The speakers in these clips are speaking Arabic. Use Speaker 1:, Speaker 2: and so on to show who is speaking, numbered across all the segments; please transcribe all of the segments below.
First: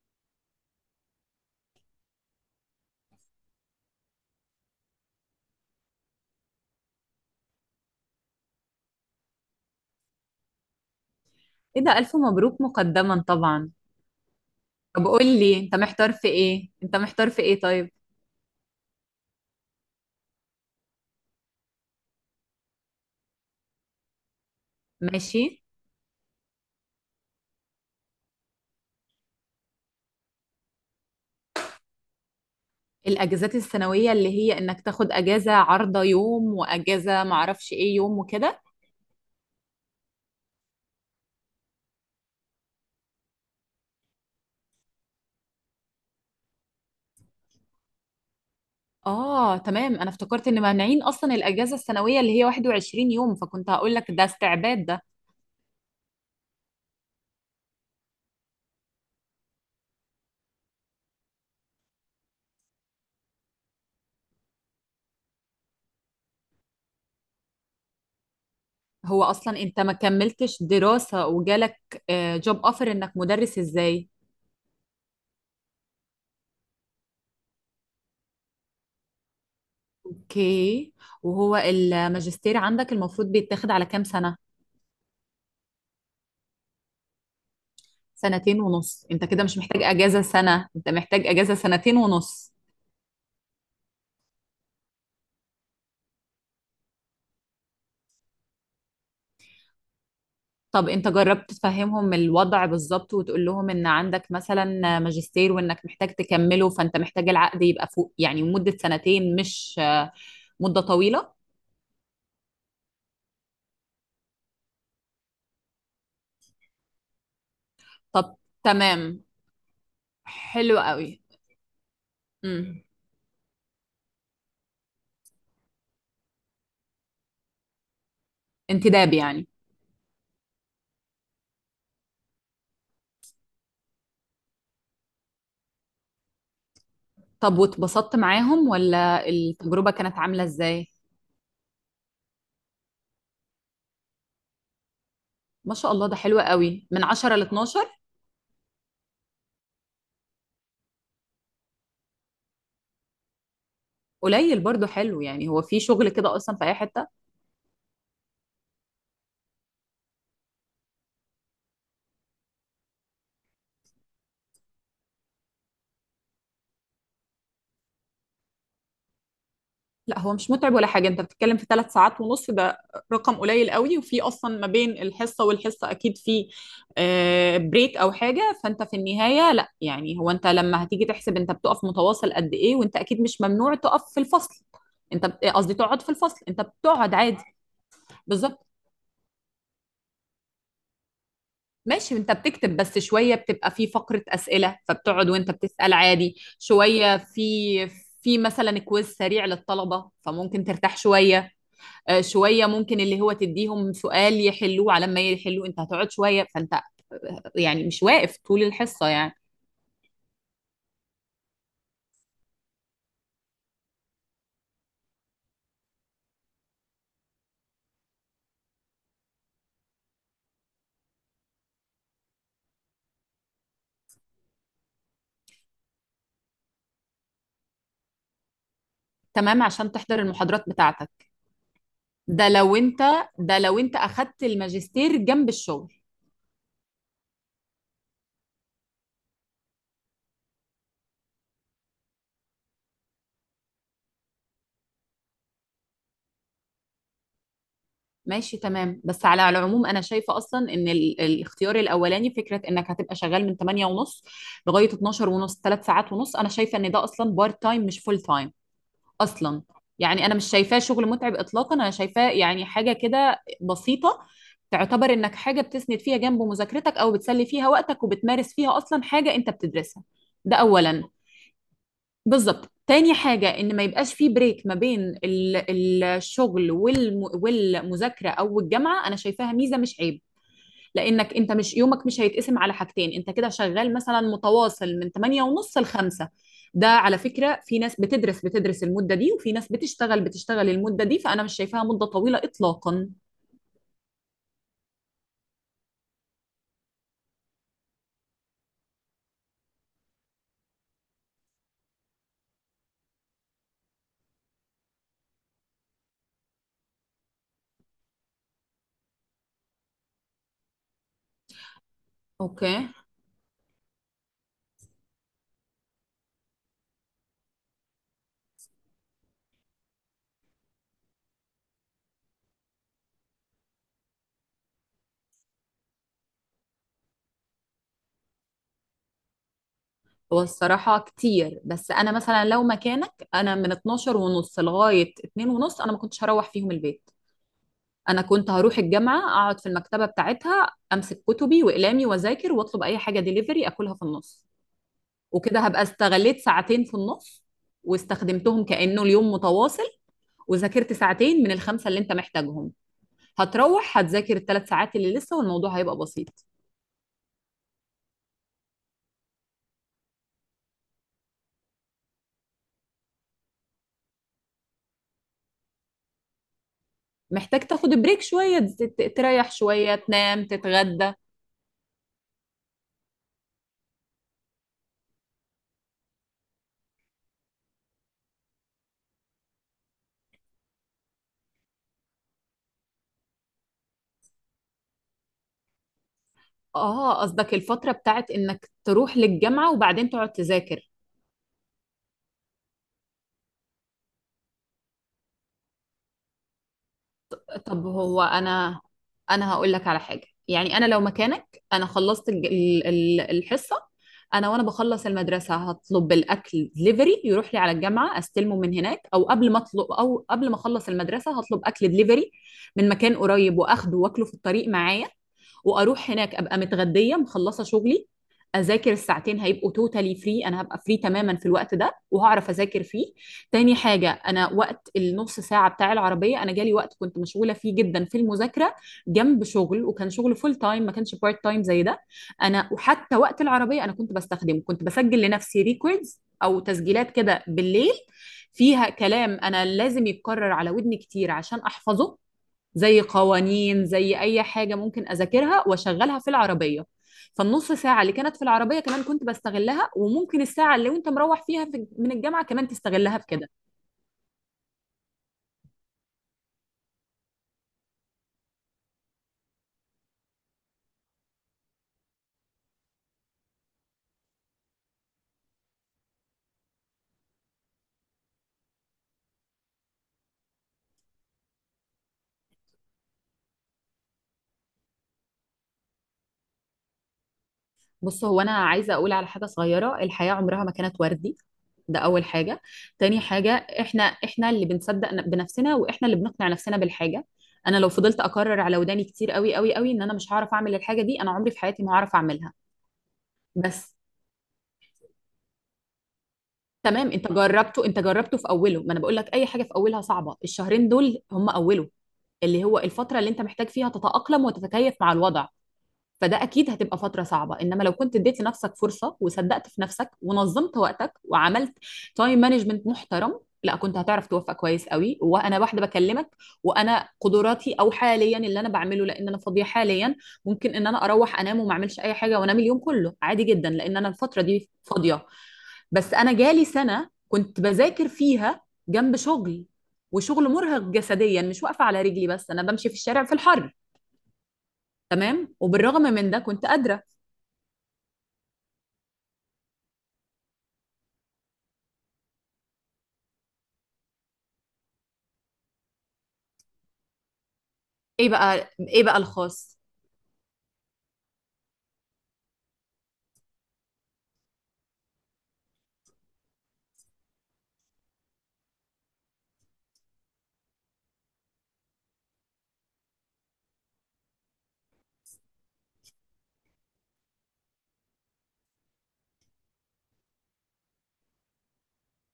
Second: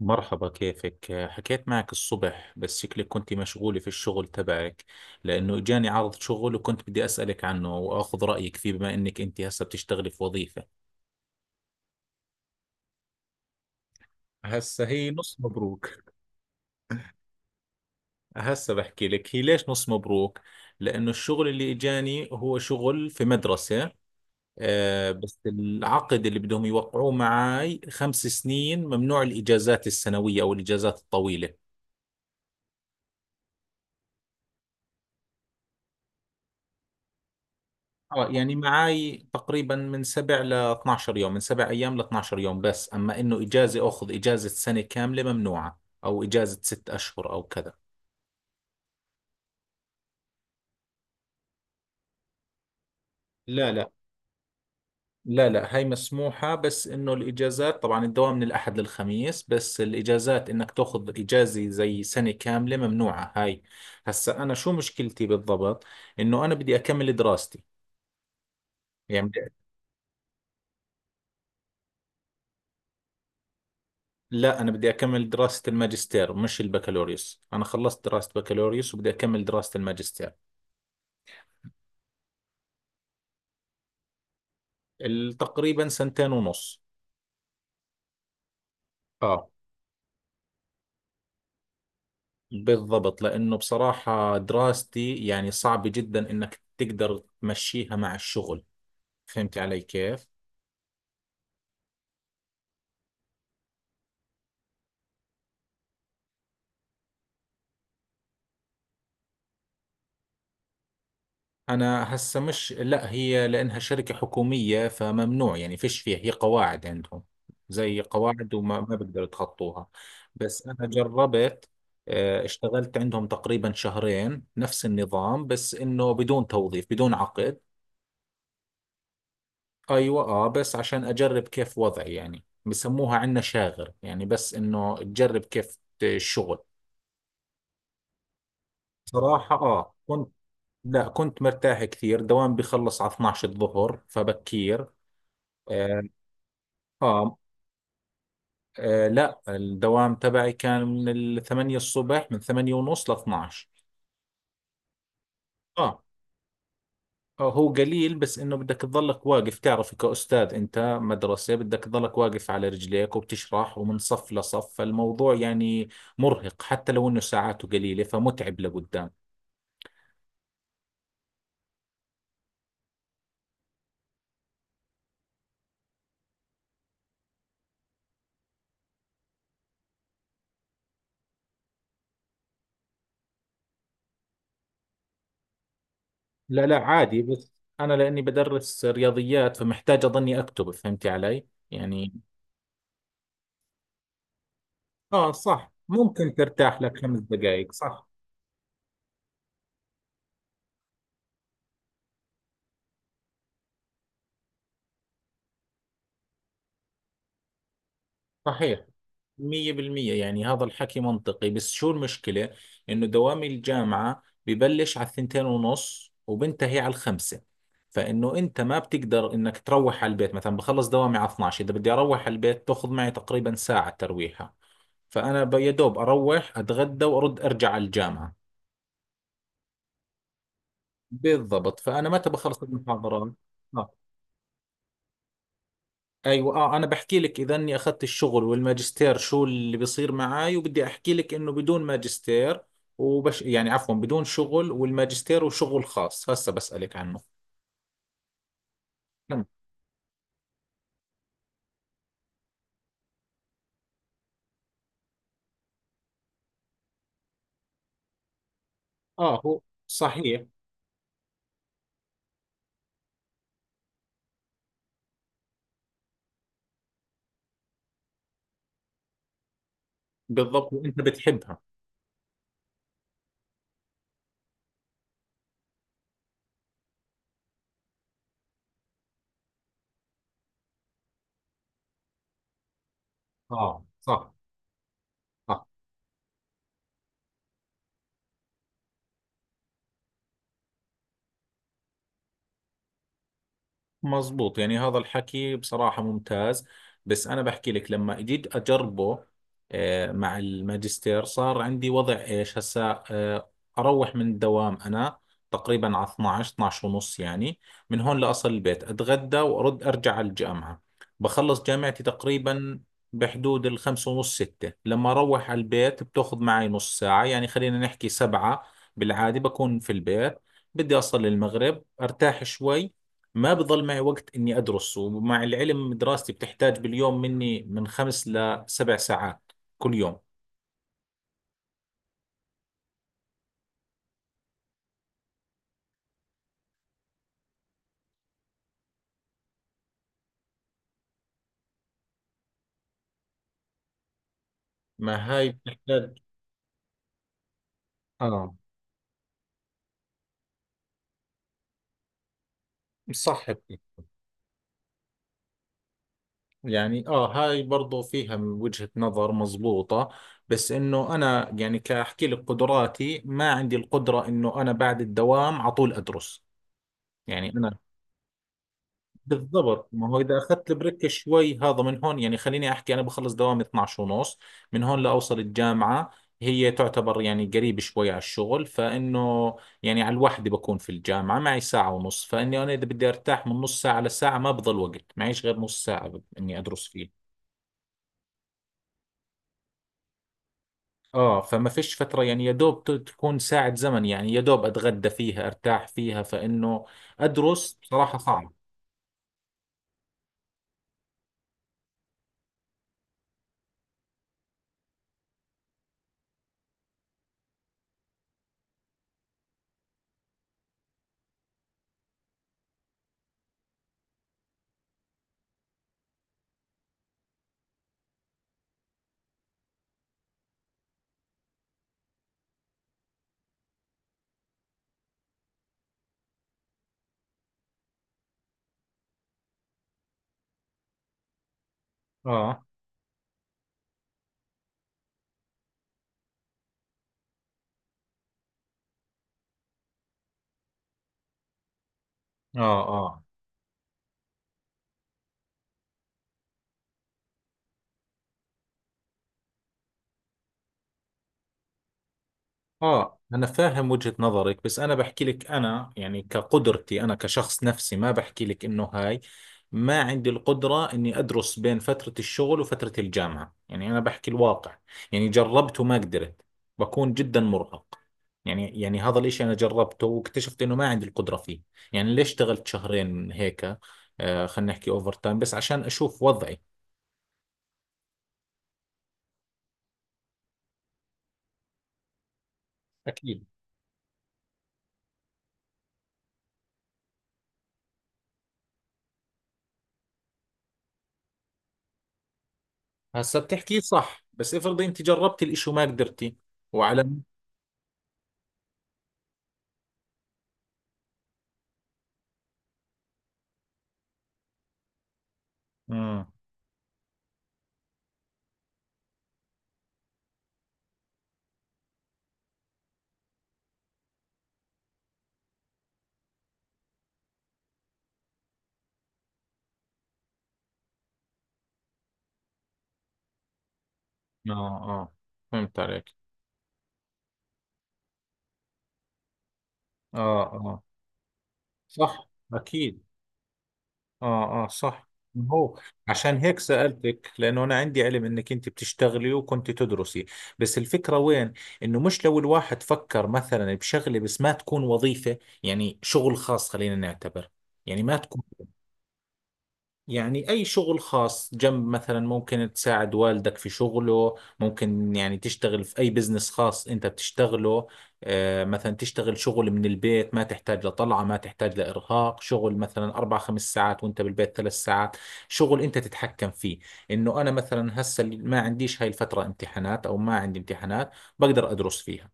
Speaker 1: مرحبا، كيفك؟ حكيت معك الصبح، بس شكلك كنت مشغولة في الشغل تبعك لأنه جاني عرض شغل وكنت بدي أسألك عنه وأخذ رأيك فيه، بما إنك أنت هسه بتشتغلي في وظيفة.
Speaker 2: ايه، ده الف مبروك مقدما طبعا.
Speaker 1: هسه
Speaker 2: طب
Speaker 1: هي
Speaker 2: قول
Speaker 1: نص
Speaker 2: لي، انت
Speaker 1: مبروك.
Speaker 2: محتار في ايه انت محتار في ايه طيب.
Speaker 1: هسه بحكي لك هي ليش نص مبروك؟ لأنه الشغل اللي إجاني هو شغل في مدرسة. آه، بس
Speaker 2: ماشي.
Speaker 1: العقد اللي بدهم يوقعوه معي 5 سنين ممنوع الإجازات السنوية أو الإجازات الطويلة.
Speaker 2: الاجازات السنويه اللي هي انك تاخد اجازه عارضه يوم، واجازه معرفش ايه يوم،
Speaker 1: اه، يعني
Speaker 2: وكده.
Speaker 1: معاي تقريبا من 7 ل 12 يوم، من 7 ايام ل 12 يوم. بس اما انه اجازة اخذ اجازة سنة كاملة ممنوعة، او اجازة 6 اشهر او كذا.
Speaker 2: اه، تمام، انا افتكرت ان مانعين اصلا الاجازه السنويه اللي هي 21 يوم، فكنت
Speaker 1: لا.
Speaker 2: هقول لك ده استعباد ده.
Speaker 1: لا، هاي مسموحة. بس انه الاجازات، طبعا الدوام من الاحد للخميس، بس الاجازات انك تاخذ اجازة زي سنة كاملة ممنوعة هاي. هسا انا شو مشكلتي بالضبط؟ انه انا بدي اكمل دراستي.
Speaker 2: هو
Speaker 1: يعني بدي-
Speaker 2: اصلا انت ما كملتش دراسه وجالك جوب اوفر انك مدرس ازاي؟
Speaker 1: لا، انا بدي اكمل دراسة الماجستير مش البكالوريوس. انا خلصت دراسة بكالوريوس وبدي اكمل دراسة الماجستير.
Speaker 2: اوكي. وهو الماجستير عندك المفروض بيتاخد على كام سنه؟
Speaker 1: تقريبا سنتين ونص.
Speaker 2: سنتين ونص؟ انت كده
Speaker 1: اه،
Speaker 2: مش محتاج اجازة سنة، انت محتاج اجازة سنتين ونص.
Speaker 1: بالضبط. لأنه بصراحة دراستي يعني صعب جدا إنك تقدر تمشيها مع الشغل. فهمت علي كيف؟
Speaker 2: طب انت جربت تفهمهم الوضع بالظبط، وتقول لهم ان عندك مثلا ماجستير، وانك محتاج تكمله، فانت محتاج العقد يبقى فوق يعني مدة سنتين، مش مدة طويلة.
Speaker 1: أنا هسه مش، لا، هي لأنها شركة حكومية، فممنوع يعني فيش فيها، هي قواعد عندهم زي
Speaker 2: طب.
Speaker 1: قواعد وما ما بقدر
Speaker 2: تمام.
Speaker 1: يتخطوها. بس
Speaker 2: حلو
Speaker 1: أنا
Speaker 2: قوي.
Speaker 1: جربت.
Speaker 2: امم
Speaker 1: اشتغلت عندهم تقريبا شهرين نفس النظام، بس إنه بدون توظيف بدون عقد.
Speaker 2: انتداب يعني؟
Speaker 1: ايوه، اه بس عشان اجرب كيف وضعي. يعني بسموها عندنا شاغر، يعني بس انه تجرب كيف الشغل.
Speaker 2: طب واتبسطت معاهم ولا
Speaker 1: صراحة
Speaker 2: التجربة
Speaker 1: اه
Speaker 2: كانت
Speaker 1: كنت،
Speaker 2: عاملة ازاي؟
Speaker 1: لا كنت مرتاح كثير. دوام بخلص على 12 الظهر، فبكير.
Speaker 2: ما شاء
Speaker 1: آه,
Speaker 2: الله، ده حلو قوي، من 10
Speaker 1: آه,
Speaker 2: ل 12.
Speaker 1: آه، لا الدوام تبعي كان من الثمانية الصبح، من ثمانية ونص ل 12.
Speaker 2: قليل برضو. حلو يعني، هو في
Speaker 1: اه،
Speaker 2: شغل كده اصلا في اي حتة؟
Speaker 1: هو قليل بس انه بدك تظلك واقف، تعرف كأستاذ، انت مدرسة بدك تظلك واقف على رجليك وبتشرح ومن صف لصف، فالموضوع يعني مرهق حتى لو انه ساعاته قليلة، فمتعب لقدام.
Speaker 2: لا، هو مش متعب ولا حاجة. انت بتتكلم في 3 ساعات ونص، ده رقم قليل قوي، وفي اصلا ما بين الحصة والحصة اكيد في بريك او حاجة. فانت في النهاية، لا، يعني هو انت لما هتيجي تحسب انت بتقف متواصل قد ايه؟ وانت اكيد مش ممنوع تقف في الفصل. قصدي تقعد في الفصل، انت
Speaker 1: لا،
Speaker 2: بتقعد
Speaker 1: عادي،
Speaker 2: عادي.
Speaker 1: بس انا لاني
Speaker 2: بالظبط.
Speaker 1: بدرس رياضيات فمحتاج اظني اكتب، فهمتي علي يعني.
Speaker 2: ماشي، انت بتكتب بس شوية، بتبقى في فقرة اسئلة فبتقعد
Speaker 1: اه
Speaker 2: وانت
Speaker 1: صح،
Speaker 2: بتسأل
Speaker 1: ممكن
Speaker 2: عادي،
Speaker 1: ترتاح لك
Speaker 2: شوية
Speaker 1: 5 دقائق،
Speaker 2: في
Speaker 1: صح.
Speaker 2: في مثلا كويز سريع للطلبة فممكن ترتاح شوية. شويه، ممكن اللي هو تديهم سؤال يحلوه، على ما يحلوه انت هتقعد شويه، فانت يعني مش واقف طول
Speaker 1: صحيح.
Speaker 2: الحصه يعني.
Speaker 1: 100%، يعني هذا الحكي منطقي. بس شو المشكلة؟ إنه دوام الجامعة ببلش على الثنتين ونص وبنتهي على الخمسة، فإنه أنت ما بتقدر إنك تروح على البيت مثلا. بخلص دوامي على 12، إذا بدي أروح على البيت تأخذ معي تقريبا ساعة ترويحة، فأنا يا دوب أروح أتغدى وأرد أرجع على الجامعة.
Speaker 2: تمام، عشان تحضر المحاضرات بتاعتك.
Speaker 1: بالضبط، فأنا متى
Speaker 2: ده
Speaker 1: بخلص
Speaker 2: لو انت
Speaker 1: المحاضرات؟
Speaker 2: ده لو
Speaker 1: آه.
Speaker 2: انت اخدت الماجستير جنب الشغل.
Speaker 1: ايوه، اه انا بحكي لك اذا اني اخذت الشغل والماجستير شو اللي بيصير معاي، وبدي احكي لك انه بدون ماجستير وبش يعني عفوا، بدون شغل، والماجستير وشغل خاص هسه بسألك عنه.
Speaker 2: ماشي، تمام، بس
Speaker 1: تمام.
Speaker 2: على العموم انا شايفه اصلا ان الاختيار الاولاني، فكره انك هتبقى شغال من 8 ونص لغايه 12 ونص، 3 ساعات ونص، انا شايفه ان ده اصلا بارت تايم مش فول تايم
Speaker 1: اه، هو
Speaker 2: اصلا. يعني انا
Speaker 1: صحيح،
Speaker 2: مش شايفاه شغل متعب اطلاقا، انا شايفاه يعني حاجه كده بسيطه، تعتبر انك حاجه بتسند فيها جنب مذاكرتك، او بتسلي فيها وقتك، وبتمارس فيها اصلا حاجه انت بتدرسها. ده
Speaker 1: بالضبط، وانت
Speaker 2: اولا.
Speaker 1: بتحبها.
Speaker 2: بالظبط. تاني حاجه ان ما يبقاش في بريك ما بين الشغل والمذاكره او الجامعه. انا شايفاها ميزه مش عيب، لانك انت مش يومك مش هيتقسم على حاجتين، انت كده
Speaker 1: اه
Speaker 2: شغال مثلا
Speaker 1: صح،
Speaker 2: متواصل من 8
Speaker 1: صح،
Speaker 2: ونص ل 5. ده على فكرة في ناس بتدرس المدة دي، وفي ناس بتشتغل المدة دي، فانا مش شايفاها مدة طويلة اطلاقا.
Speaker 1: مزبوط. يعني هذا الحكي بصراحة ممتاز. بس أنا بحكي لك لما جيت أجربه، مع الماجستير صار عندي وضع إيش هسا. أروح من الدوام أنا تقريبا على 12، 12 ونص يعني. من هون لأصل البيت أتغدى وأرد أرجع على الجامعة. بخلص جامعتي تقريبا
Speaker 2: اوكي.
Speaker 1: بحدود الخمسة ونص، ستة. لما أروح على البيت بتأخذ معي نص ساعة، يعني خلينا نحكي سبعة بالعادة بكون في البيت. بدي أصل المغرب أرتاح شوي. ما بضل معي وقت إني أدرس، ومع العلم دراستي بتحتاج باليوم مني من 5 ل7 ساعات كل يوم.
Speaker 2: هو الصراحة كتير، بس انا مثلا لو مكانك، انا من 12 ونص لغاية 2 ونص انا ما كنتش هروح فيهم البيت، انا كنت هروح الجامعة اقعد في المكتبة بتاعتها، امسك كتبي واقلامي واذاكر، واطلب اي حاجة ديليفري اكلها في النص.
Speaker 1: ما هاي
Speaker 2: وكده هبقى
Speaker 1: بتحتاج.
Speaker 2: استغليت ساعتين في النص،
Speaker 1: آه
Speaker 2: واستخدمتهم كأنه اليوم متواصل، وذاكرت ساعتين من الخمسة اللي انت محتاجهم.
Speaker 1: صح بك.
Speaker 2: هتروح هتذاكر ال3 ساعات اللي لسه، والموضوع هيبقى بسيط.
Speaker 1: يعني آه، هاي برضو فيها من وجهة نظر مزبوطة، بس إنه أنا يعني كأحكي لك قدراتي ما عندي القدرة إنه أنا بعد الدوام على طول أدرس. يعني
Speaker 2: محتاج
Speaker 1: أنا،
Speaker 2: تاخد بريك شوية، تريح
Speaker 1: بالضبط.
Speaker 2: شوية،
Speaker 1: ما هو اذا
Speaker 2: تنام،
Speaker 1: اخذت البريك
Speaker 2: تتغدى.
Speaker 1: شوي، هذا من هون يعني خليني احكي، انا بخلص دوامي 12 ونص. من هون لاوصل الجامعه، هي تعتبر يعني قريب شوي على الشغل، فانه يعني على الوحده بكون في الجامعه، معي ساعه ونص، فاني انا اذا بدي ارتاح من نص ساعه لساعه ما بضل وقت معيش غير نص ساعه اني ادرس
Speaker 2: اه،
Speaker 1: فيه.
Speaker 2: قصدك الفترة بتاعت انك تروح للجامعة وبعدين تقعد تذاكر.
Speaker 1: اه، فما فيش فتره، يعني يا دوب تكون ساعه زمن، يعني يا دوب اتغدى فيها ارتاح فيها، فانه ادرس
Speaker 2: طب
Speaker 1: بصراحه
Speaker 2: هو
Speaker 1: صعب.
Speaker 2: انا هقول لك على حاجه، يعني انا لو مكانك، انا خلصت الحصه، انا وانا بخلص المدرسه هطلب الاكل دليفري يروح لي على الجامعه استلمه من هناك، او قبل ما اطلب، او قبل ما اخلص المدرسه هطلب اكل دليفري من مكان قريب واخده واكله في الطريق معايا، واروح هناك ابقى متغديه مخلصه شغلي، اذاكر الساعتين، هيبقوا توتالي فري، انا هبقى فري تماما في الوقت ده وهعرف اذاكر فيه. تاني حاجه، انا وقت النص ساعة بتاع العربية، أنا جالي وقت كنت مشغولة فيه جدا في المذاكرة جنب شغل، وكان شغل فول تايم ما كانش بارت تايم زي ده.
Speaker 1: اه
Speaker 2: أنا وحتى وقت العربية أنا كنت بستخدمه، كنت بسجل لنفسي ريكوردز أو تسجيلات كده بالليل، فيها كلام أنا لازم يتكرر على ودني كتير عشان أحفظه،
Speaker 1: اه.
Speaker 2: زي
Speaker 1: اه
Speaker 2: قوانين، زي أي حاجة ممكن أذاكرها وأشغلها في العربية. فالنص ساعة اللي كانت في العربية كمان كنت بستغلها، وممكن الساعة اللي وانت مروح فيها في من الجامعة كمان تستغلها
Speaker 1: اه
Speaker 2: في
Speaker 1: انا
Speaker 2: كده.
Speaker 1: فاهم وجهة نظرك، بس انا بحكي لك انا يعني كقدرتي انا كشخص نفسي، ما بحكي لك انه هاي، ما عندي القدرة اني ادرس بين فترة الشغل وفترة الجامعة. يعني انا بحكي الواقع، يعني جربت وما قدرت. بكون جدا مرهق. يعني هذا الاشي انا جربته واكتشفت انه ما عندي القدرة فيه. يعني ليش اشتغلت شهرين هيك؟ آه، خلينا نحكي اوفر تايم بس عشان اشوف وضعي.
Speaker 2: بص، هو انا عايزه اقول على حاجه صغيره، الحياه عمرها ما كانت وردي، ده اول حاجه. تاني
Speaker 1: اكيد.
Speaker 2: حاجه، احنا اللي بنصدق بنفسنا، واحنا اللي بنقنع نفسنا بالحاجه. انا لو فضلت اكرر على وداني كتير قوي قوي قوي ان انا مش هعرف اعمل الحاجه دي، انا عمري في حياتي ما هعرف اعملها.
Speaker 1: هسا بتحكي
Speaker 2: بس
Speaker 1: صح، بس افرضي انت جربتي الاشي وما قدرتي وعلى.
Speaker 2: تمام، انت جربته في اوله، ما انا بقول لك اي حاجه في اولها صعبه، الشهرين دول هم اوله، اللي هو الفتره اللي انت محتاج فيها تتاقلم وتتكيف مع الوضع،
Speaker 1: مم.
Speaker 2: فده اكيد هتبقى فتره صعبه. انما لو كنت اديت لنفسك فرصه، وصدقت في نفسك، ونظمت وقتك، وعملت تايم مانجمنت محترم، لا كنت هتعرف توفق كويس قوي. وانا واحده بكلمك، وانا قدراتي او حاليا اللي انا بعمله، لان انا فاضيه حاليا، ممكن ان انا اروح انام وما اعملش اي حاجه وانام اليوم كله عادي جدا، لان انا الفتره
Speaker 1: اه
Speaker 2: دي
Speaker 1: اه
Speaker 2: فاضيه.
Speaker 1: فهمت عليك.
Speaker 2: بس انا جالي سنه كنت بذاكر فيها جنب شغل،
Speaker 1: اه
Speaker 2: وشغل
Speaker 1: اه
Speaker 2: مرهق جسديا، مش واقفه على رجلي
Speaker 1: صح،
Speaker 2: بس، انا بمشي في
Speaker 1: اكيد.
Speaker 2: الشارع في الحر.
Speaker 1: اه، صح. ما
Speaker 2: تمام،
Speaker 1: هو
Speaker 2: وبالرغم من
Speaker 1: عشان
Speaker 2: ده
Speaker 1: هيك
Speaker 2: كنت قادره.
Speaker 1: سألتك، لأنه أنا عندي علم إنك أنت بتشتغلي وكنت تدرسي. بس الفكرة وين؟ إنه مش لو الواحد فكر مثلا بشغلة بس ما تكون وظيفة، يعني شغل خاص خلينا نعتبر، يعني ما
Speaker 2: ايه
Speaker 1: تكون،
Speaker 2: بقى ايه بقى الخاص؟
Speaker 1: يعني أي شغل خاص جنب، مثلا ممكن تساعد والدك في شغله، ممكن يعني تشتغل في أي بزنس خاص أنت بتشتغله. مثلا تشتغل شغل من البيت ما تحتاج لطلعة، ما تحتاج لإرهاق. شغل مثلا أربع خمس ساعات وأنت بالبيت 3 ساعات، شغل أنت تتحكم فيه. إنه أنا مثلا هسه ما عنديش هاي الفترة امتحانات، أو ما عندي امتحانات بقدر أدرس فيها.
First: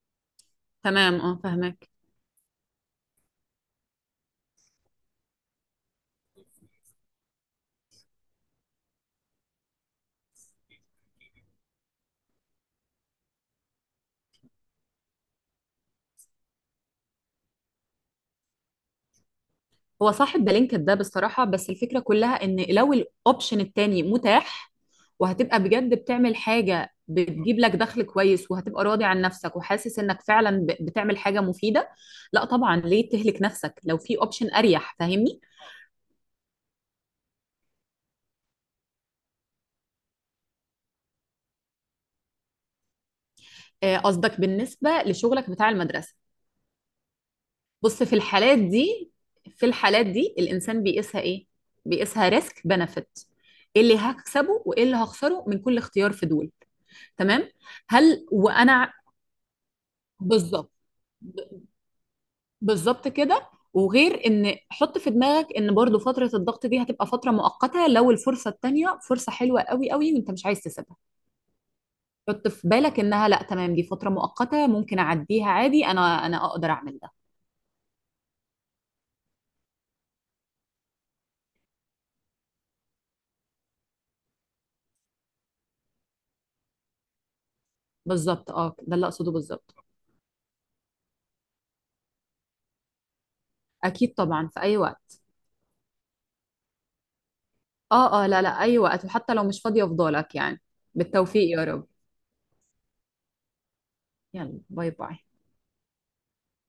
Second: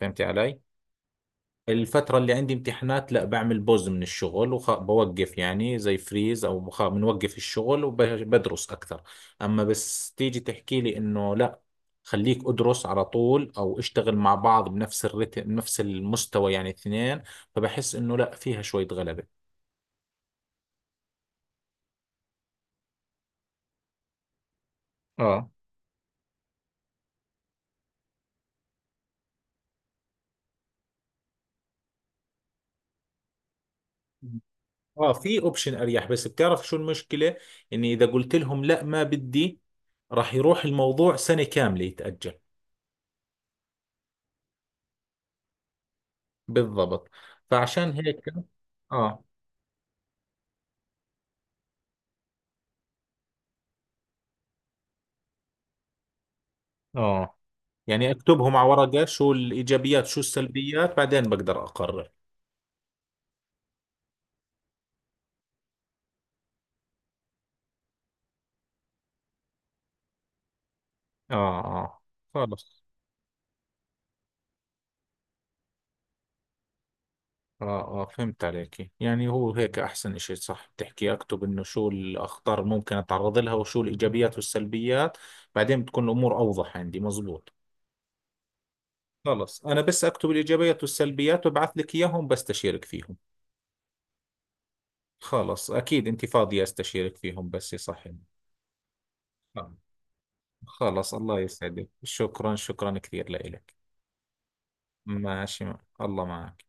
Speaker 1: فهمتي علي؟
Speaker 2: تمام، اه، فاهمك.
Speaker 1: الفترة اللي عندي امتحانات لا، بعمل بوز من الشغل وبوقف، يعني زي فريز او بنوقف الشغل وبدرس اكثر. اما بس تيجي تحكي لي انه لا، خليك ادرس على طول او اشتغل مع بعض بنفس الرتم نفس المستوى، يعني اثنين، فبحس انه لا، فيها شوية غلبة.
Speaker 2: هو صاحب بلينكد ده بصراحة، بس الفكرة كلها ان لو الاوبشن التاني متاح،
Speaker 1: اه
Speaker 2: وهتبقى بجد بتعمل حاجة بتجيب لك دخل كويس، وهتبقى راضي عن نفسك، وحاسس انك فعلا بتعمل حاجة مفيدة، لا طبعا ليه تهلك نفسك لو في اوبشن اريح،
Speaker 1: اه، في
Speaker 2: فاهمني؟
Speaker 1: اوبشن اريح. بس بتعرف شو المشكلة؟ اني اذا قلت لهم لا ما بدي، راح يروح الموضوع سنة كاملة يتأجل.
Speaker 2: قصدك بالنسبة لشغلك بتاع المدرسة.
Speaker 1: بالضبط، فعشان
Speaker 2: بص، في
Speaker 1: هيك.
Speaker 2: الحالات دي
Speaker 1: اه
Speaker 2: في الحالات دي الانسان بيقيسها ايه؟ بيقيسها ريسك بنفيت، ايه اللي هكسبه وايه اللي هخسره من كل اختيار في دول.
Speaker 1: اه،
Speaker 2: تمام.
Speaker 1: يعني
Speaker 2: هل
Speaker 1: اكتبهم على
Speaker 2: وانا
Speaker 1: ورقة، شو الإيجابيات شو
Speaker 2: بالظبط،
Speaker 1: السلبيات، بعدين بقدر أقرر.
Speaker 2: بالظبط كده. وغير ان حط في دماغك ان برضو فترة الضغط دي هتبقى فترة مؤقتة، لو الفرصة التانية فرصة حلوة قوي قوي وانت مش عايز تسيبها،
Speaker 1: آه.
Speaker 2: حط في
Speaker 1: خلص.
Speaker 2: بالك انها، لا، تمام، دي فترة مؤقتة ممكن اعديها عادي، انا اقدر اعمل ده.
Speaker 1: آه، فهمت عليك. يعني هو هيك أحسن إشي، صح بتحكي أكتب إنه شو الأخطار اللي ممكن أتعرض لها وشو الإيجابيات والسلبيات، بعدين بتكون الأمور أوضح عندي. مزبوط.
Speaker 2: بالظبط، اه، ده اللي اقصده
Speaker 1: خلص،
Speaker 2: بالظبط.
Speaker 1: أنا بس أكتب الإيجابيات والسلبيات وببعث لك إياهم بستشيرك فيهم.
Speaker 2: اكيد طبعا، في اي وقت.
Speaker 1: خلص، أكيد أنت فاضية أستشيرك فيهم، بس صح؟
Speaker 2: اه، اه، لا، لا، اي وقت، وحتى لو مش فاضية افضلك يعني.
Speaker 1: خلص، الله
Speaker 2: بالتوفيق يا رب.
Speaker 1: يسعدك. شكرا، شكرا كثير لإلك.
Speaker 2: يلا، باي باي.
Speaker 1: ماشي. الله معك.